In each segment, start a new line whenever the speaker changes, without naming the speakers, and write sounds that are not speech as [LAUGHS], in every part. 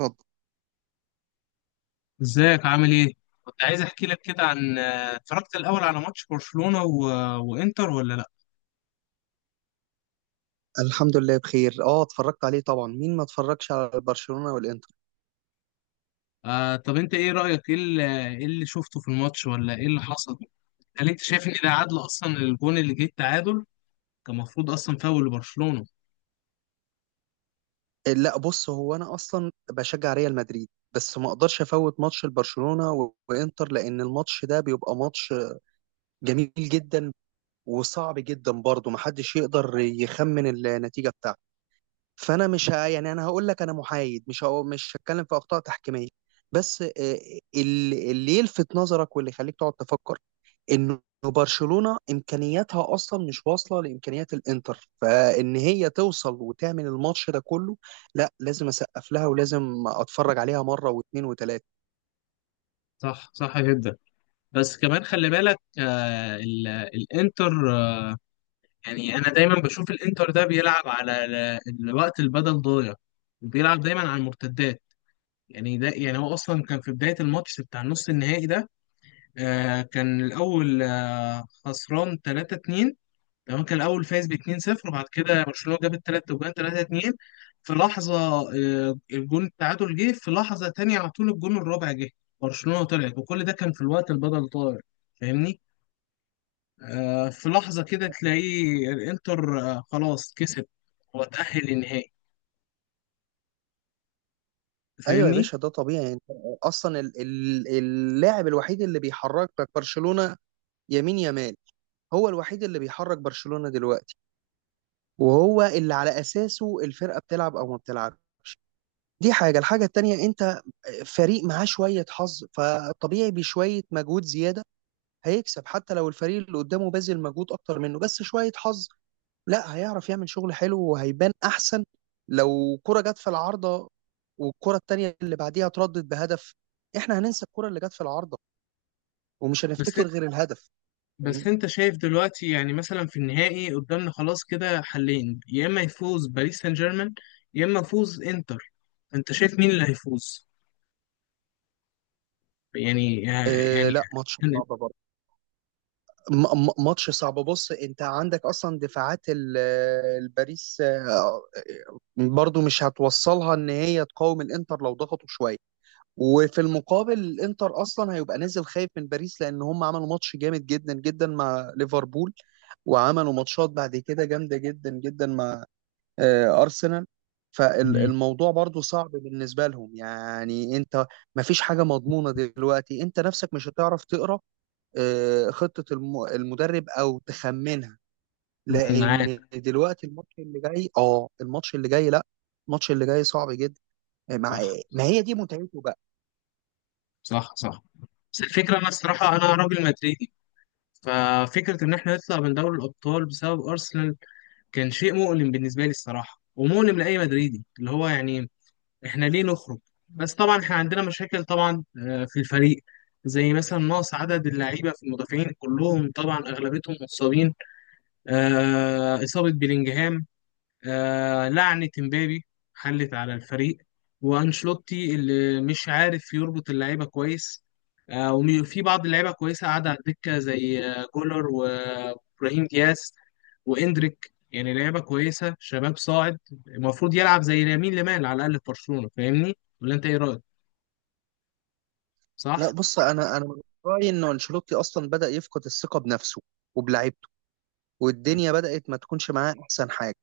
اتفضل.
ازيك عامل ايه؟ كنت عايز احكي لك كده عن اتفرجت الاول على ماتش برشلونة وانتر ولا لا؟
الحمد لله بخير. اه اتفرجت عليه طبعا، مين ما اتفرجش على برشلونة والانتر؟
آه، طب انت ايه رأيك؟ ايه اللي شفته في الماتش ولا ايه اللي حصل؟ هل انت شايف ان ده عدل اصلا، الجون اللي جه التعادل كان المفروض اصلا فاول لبرشلونة؟
إيه، لا، بص هو انا اصلا بشجع ريال مدريد، بس ما اقدرش افوت ماتش البرشلونة وانتر، لان الماتش ده بيبقى ماتش جميل جدا وصعب جدا برضه، محدش يقدر يخمن النتيجة بتاعته. فانا مش ه... يعني انا هقول لك انا محايد، مش هتكلم في اخطاء تحكيمية، بس اللي يلفت نظرك واللي يخليك تقعد تفكر انه برشلونة امكانياتها اصلا مش واصلة لامكانيات الانتر، فان هي توصل وتعمل الماتش ده كله، لا، لازم اسقف لها ولازم اتفرج عليها مرة واثنين وثلاثة.
صح، صح جدا. بس كمان خلي بالك، الانتر، آه، يعني انا دايما بشوف الانتر ده بيلعب على الوقت البدل ضايع، بيلعب دايما على المرتدات. يعني ده، يعني هو اصلا كان في بداية الماتش بتاع النص النهائي ده، كان الأول خسران 3-2. تمام، كان الأول فايز ب 2-0، وبعد كده برشلونة جاب التلات وجان 3-2 في لحظة. الجون التعادل جه في لحظة تانية، على طول الجون الرابع جه، برشلونة طلعت، وكل ده كان في الوقت البدل طاير. فاهمني، في لحظة كده تلاقيه الإنتر، خلاص كسب وتأهل للنهائي،
ايوه يا
فاهمني.
باشا، ده طبيعي. انت اصلا اللاعب الوحيد اللي بيحركك برشلونة يمين يمال، هو الوحيد اللي بيحرك برشلونة دلوقتي، وهو اللي على اساسه الفرقة بتلعب او ما بتلعبش. دي حاجة. الحاجة التانية، انت فريق معاه شوية حظ فطبيعي بشوية مجهود زيادة هيكسب حتى لو الفريق اللي قدامه باذل مجهود اكتر منه، بس شويه حظ، لا هيعرف يعمل شغل حلو وهيبان احسن. لو كرة جت في العارضة والكرة التانية اللي بعديها اتردت بهدف، احنا هننسى الكرة اللي جت في العارضة ومش
بس
هنفتكر غير الهدف.
بس
فاهمني؟
انت شايف دلوقتي، يعني مثلا في النهائي قدامنا خلاص كده حلين، يا اما يفوز باريس سان جيرمان يا اما يفوز انتر، انت شايف مين اللي هيفوز؟ يعني،
آه،
يعني،
لا، ماتش صعب برضه. ماتش صعب. بص، انت عندك اصلا دفاعات الباريس، برضه مش هتوصلها ان هي تقاوم الانتر لو ضغطوا شوية. وفي المقابل الانتر اصلا هيبقى نازل خايف من باريس، لان هم عملوا ماتش جامد جدا جدا مع ليفربول، وعملوا ماتشات بعد كده جامده جدا جدا مع ارسنال.
مم،
فالموضوع برضو صعب بالنسبه لهم، يعني انت. ما فيش حاجه مضمونه دلوقتي، انت نفسك مش هتعرف تقرا خطه المدرب او تخمنها، لان
معاك،
دلوقتي الماتش اللي جاي لا، الماتش اللي جاي صعب جدا مع.
صح،
ما هي دي متعته بقى.
صح، صح. بس الفكرة، أنا الصراحة أنا راجل مدريدي، ففكرة إن إحنا نطلع من دوري الأبطال بسبب أرسنال كان شيء مؤلم بالنسبة لي الصراحة، ومؤلم لأي مدريدي، اللي هو يعني احنا ليه نخرج؟ بس طبعا احنا عندنا مشاكل طبعا، في الفريق، زي مثلا نقص عدد اللعيبه في المدافعين، كلهم طبعا اغلبيتهم مصابين. اصابه بيلينجهام، لعنه امبابي حلت على الفريق، وانشلوتي اللي مش عارف يربط اللعيبه كويس. وفي بعض اللعيبه كويسه قاعده على الدكه، زي جولر وابراهيم دياز واندريك، يعني لعيبه كويسه شباب صاعد، المفروض يلعب زي لامين يامال على الاقل في برشلونه، فاهمني ولا انت ايه رايك؟
لا،
صح.
بص، انا من رايي انه انشيلوتي اصلا بدا يفقد الثقه بنفسه وبلعيبته،
مم.
والدنيا بدات ما تكونش معاه احسن حاجه.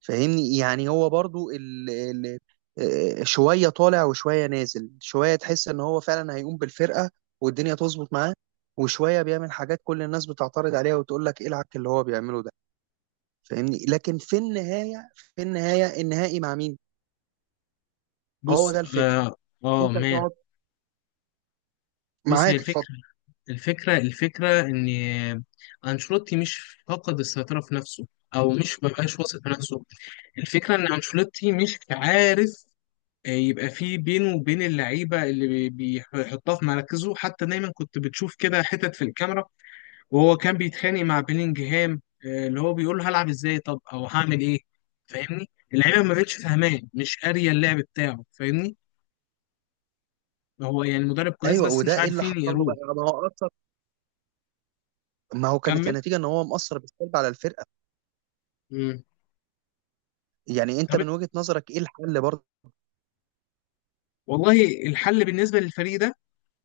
فاهمني؟ يعني هو برضو ال ال آه، شويه طالع وشويه نازل، شويه تحس ان هو فعلا هيقوم بالفرقه والدنيا تظبط معاه، وشويه بيعمل حاجات كل الناس بتعترض عليها وتقول لك ايه العك اللي هو بيعمله ده. فاهمني؟ لكن في النهايه، النهائي مع مين، هو
بص،
ده الفكره.
اه. اه
انت
ما،
هتقعد.
بص هي
معاك، اتفضل.
الفكره، الفكره ان انشيلوتي مش فقد السيطره في نفسه او مش مبقاش واثق في نفسه. الفكره ان انشيلوتي مش عارف يبقى في بينه وبين اللعيبه، بيحطها في مراكزه، حتى دايما كنت بتشوف كده حتت في الكاميرا وهو كان بيتخانق مع بيلينجهام، اللي هو بيقول له هلعب ازاي، طب او هعمل ايه، فاهمني. اللعيبه ما بقتش فاهماه، مش قاريه اللعب بتاعه، فاهمني. هو يعني مدرب كويس
ايوه،
بس
وده
مش
ايه اللي حصل
عارفين
له
يقروه.
بقى؟ ما هو، كانت
كمل.
النتيجة ان هو مأثر بالسلب على الفرقة.
مم.
يعني انت
طب،
من وجهة نظرك ايه الحل برضه؟
والله الحل بالنسبه للفريق ده،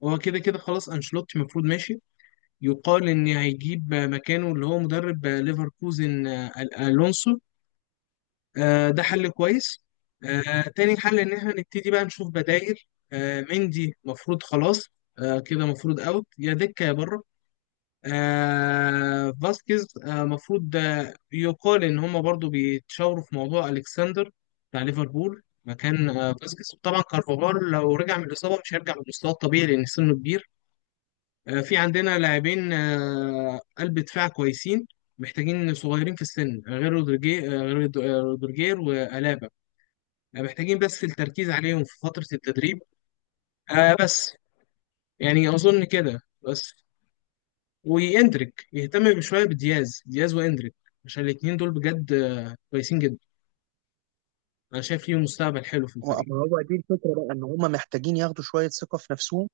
هو كده كده خلاص انشيلوتي المفروض ماشي. يقال ان هيجيب مكانه اللي هو مدرب ليفركوزن، الونسو، ده حل كويس. تاني حل ان احنا نبتدي بقى نشوف بدائل. مندي مفروض خلاص، كده مفروض اوت، يا دكة يا بره. فاسكيز مفروض، يقال ان هما برضو بيتشاوروا في موضوع الكسندر بتاع ليفربول مكان فاسكيز. طبعا كارفاغال لو رجع من الاصابه مش هيرجع لمستواه الطبيعي لان سنه كبير. في عندنا لاعبين قلب دفاع كويسين، محتاجين صغيرين في السن، غير رودريجير، غير رودريجير والابا. يعني محتاجين بس التركيز عليهم في فترة التدريب، بس. يعني أظن كده بس. وإندريك، يهتم بشوية بدياز وإندريك، عشان الاتنين دول بجد كويسين جدا، أنا شايف ليهم مستقبل حلو في الفريق.
ما هو دي الفكرة بقى، ان هم محتاجين ياخدوا شوية ثقة في نفسهم،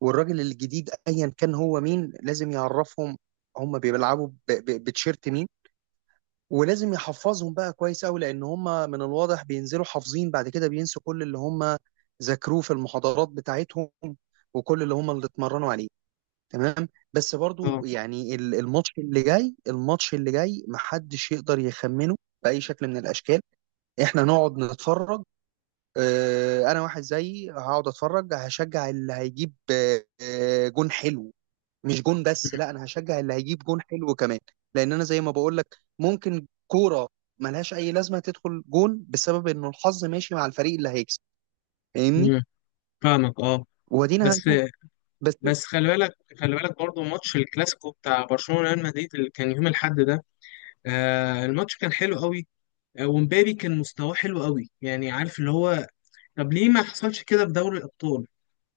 والراجل الجديد ايا كان هو مين لازم يعرفهم هم بيلعبوا بتشيرت مين، ولازم يحفظهم بقى كويس قوي، لان هم من الواضح بينزلوا حافظين بعد كده بينسوا كل اللي هم ذاكروه في المحاضرات بتاعتهم، وكل اللي هم اللي اتمرنوا عليه. تمام. بس
اه.
برضو يعني الماتش اللي جاي محدش يقدر يخمنه بأي شكل من الأشكال. احنا نقعد نتفرج. اه انا واحد زيي هقعد اتفرج، هشجع اللي هيجيب جون حلو. مش جون بس، لا، انا هشجع اللي هيجيب جون حلو كمان، لان انا زي ما بقول لك ممكن كورة ملهاش اي لازمة تدخل جون بسبب انه الحظ ماشي مع الفريق اللي هيكسب. فاهمني؟
مم. فاهمك، اه.
ودينا
بس،
هنشوف. بس،
بس خلي بالك، خلي بالك برضه ماتش الكلاسيكو بتاع برشلونة ريال مدريد اللي كان يوم الأحد ده، الماتش كان حلو قوي. ومبابي كان مستواه حلو قوي، يعني عارف اللي هو، طب ليه ما حصلش كده في دوري الأبطال؟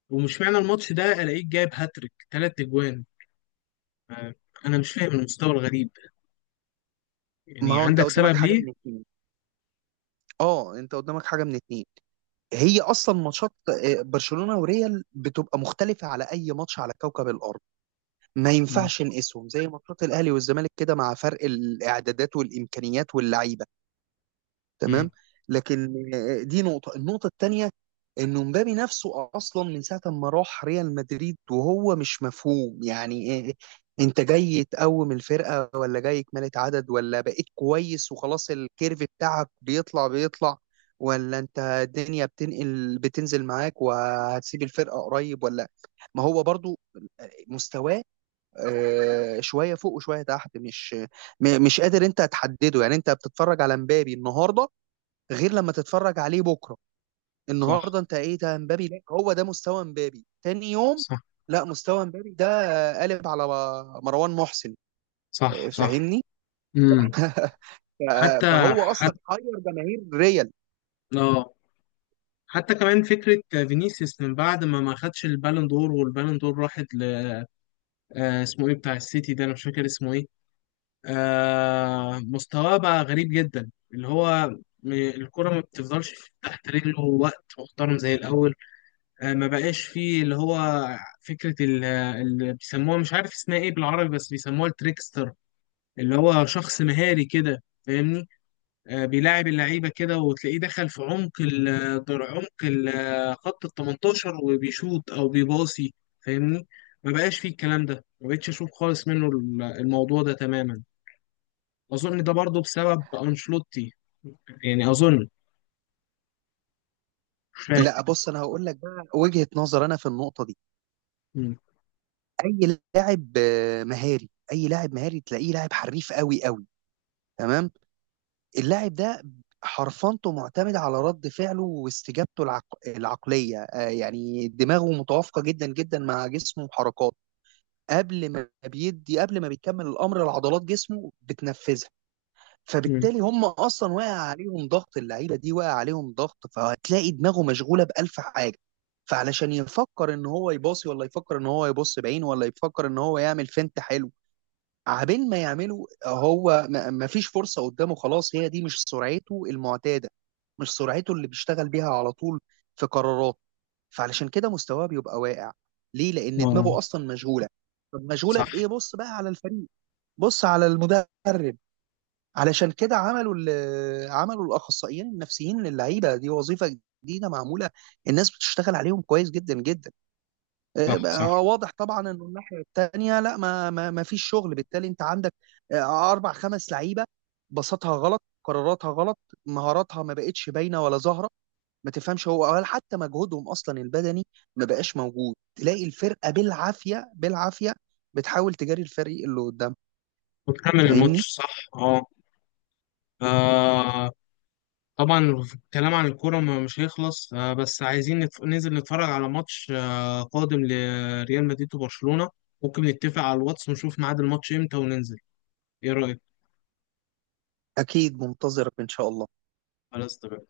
ومش معنى الماتش ده الاقيك جايب هاتريك تلات اجوان. انا مش فاهم المستوى الغريب،
ما
يعني
هو انت
عندك
قدامك
سبب
حاجة من
ليه؟
اتنين، اه انت قدامك حاجة من اتنين. هي اصلا ماتشات برشلونه وريال بتبقى مختلفه على اي ماتش على كوكب الارض. ما
مم.
ينفعش نقيسهم زي ماتشات الاهلي والزمالك كده مع فرق الاعدادات والامكانيات واللعيبه.
مم.
تمام. لكن دي النقطة التانية، انه مبابي نفسه اصلا من ساعة ما راح ريال مدريد وهو مش مفهوم. يعني إيه، انت جاي تقوم الفرقة ولا جاي كمالة عدد، ولا بقيت كويس وخلاص الكيرف بتاعك بيطلع بيطلع، ولا انت الدنيا بتنقل بتنزل معاك وهتسيب الفرقة قريب ولا. ما هو برضو مستواه شوية فوق وشوية تحت، مش مش قادر انت تحدده. يعني انت بتتفرج على مبابي النهاردة غير لما تتفرج عليه بكره.
صح،
النهارده انت ايه ده امبابي؟ لا، هو ده مستوى امبابي؟ تاني يوم،
صح،
لا، مستوى امبابي ده قالب على مروان محسن.
صح، صح.
فاهمني؟
مم.
[LAUGHS]
حتى،
فهو اصلا
حتى،
حير جماهير ريال.
اه، حتى كمان فكرة فينيسيوس من بعد ما خدش البالون دور، والبالون دور راحت ل، اسمه ايه بتاع السيتي ده، انا مش فاكر اسمه ايه. مستواه بقى غريب جدا، اللي هو، الكرة ما بتفضلش تحت رجله وقت محترم زي الأول. ما بقاش فيه اللي هو فكرة اللي بيسموها، مش عارف اسمها ايه بالعربي، بس بيسموها التريكستر، اللي هو شخص مهاري كده، فاهمني. بيلاعب اللعيبة كده، وتلاقيه دخل في عمق ال خط ال 18 وبيشوط او بيباصي، فاهمني. ما بقاش فيه الكلام ده، ما بقتش اشوف خالص منه الموضوع ده تماما. اظن ده برضه بسبب انشلوتي، يعني اظن، مش فاهم.
لا، بص، انا هقول لك بقى وجهة نظر انا في النقطه دي.
مم.
اي لاعب مهاري، تلاقيه لاعب حريف قوي قوي. تمام. اللاعب ده حرفنته معتمدة على رد فعله واستجابته العقلية، يعني دماغه متوافقة جدا جدا مع جسمه وحركاته. قبل ما بيكمل الأمر لعضلات جسمه بتنفذها.
مم.
فبالتالي هم أصلا واقع عليهم ضغط، اللعيبة دي واقع عليهم ضغط، فهتلاقي دماغه مشغولة بألف حاجة. فعلشان يفكر ان هو يباصي، ولا يفكر ان هو يبص بعين، ولا يفكر ان هو يعمل فنت حلو. عبين ما يعملوا هو ما فيش فرصة قدامه خلاص، هي دي مش سرعته المعتادة، مش سرعته اللي بيشتغل بيها على طول في قرارات. فعلشان كده مستواه بيبقى واقع. ليه؟ لأن
اه.
دماغه أصلا مشغولة. طب مشغولة
صح،
بإيه؟ بص بقى على الفريق، بص على المدرب. علشان كده عملوا عملوا الأخصائيين النفسيين للعيبة دي وظيفة جديدة معمولة، الناس بتشتغل عليهم كويس جدا جدا.
صح،
بقى
صح.
واضح طبعا انه الناحيه الثانيه لا، ما فيش شغل. بالتالي انت عندك اربع خمس لعيبه، بساطها غلط، قراراتها غلط، مهاراتها ما بقتش باينه ولا ظاهره ما تفهمش هو، ولا حتى مجهودهم اصلا البدني ما بقاش موجود. تلاقي الفرقه بالعافيه بالعافيه بتحاول تجاري الفريق اللي قدام.
وتكمل
فاهمني؟
الماتش، صح، اه. آه، طبعا الكلام عن الكورة مش هيخلص، آه، بس عايزين ننزل نتفرج على ماتش آه قادم لريال مدريد وبرشلونة. ممكن نتفق على الواتس ونشوف ميعاد الماتش امتى وننزل، ايه رأيك؟
اكيد منتظرك ان شاء الله.
خلاص، تمام.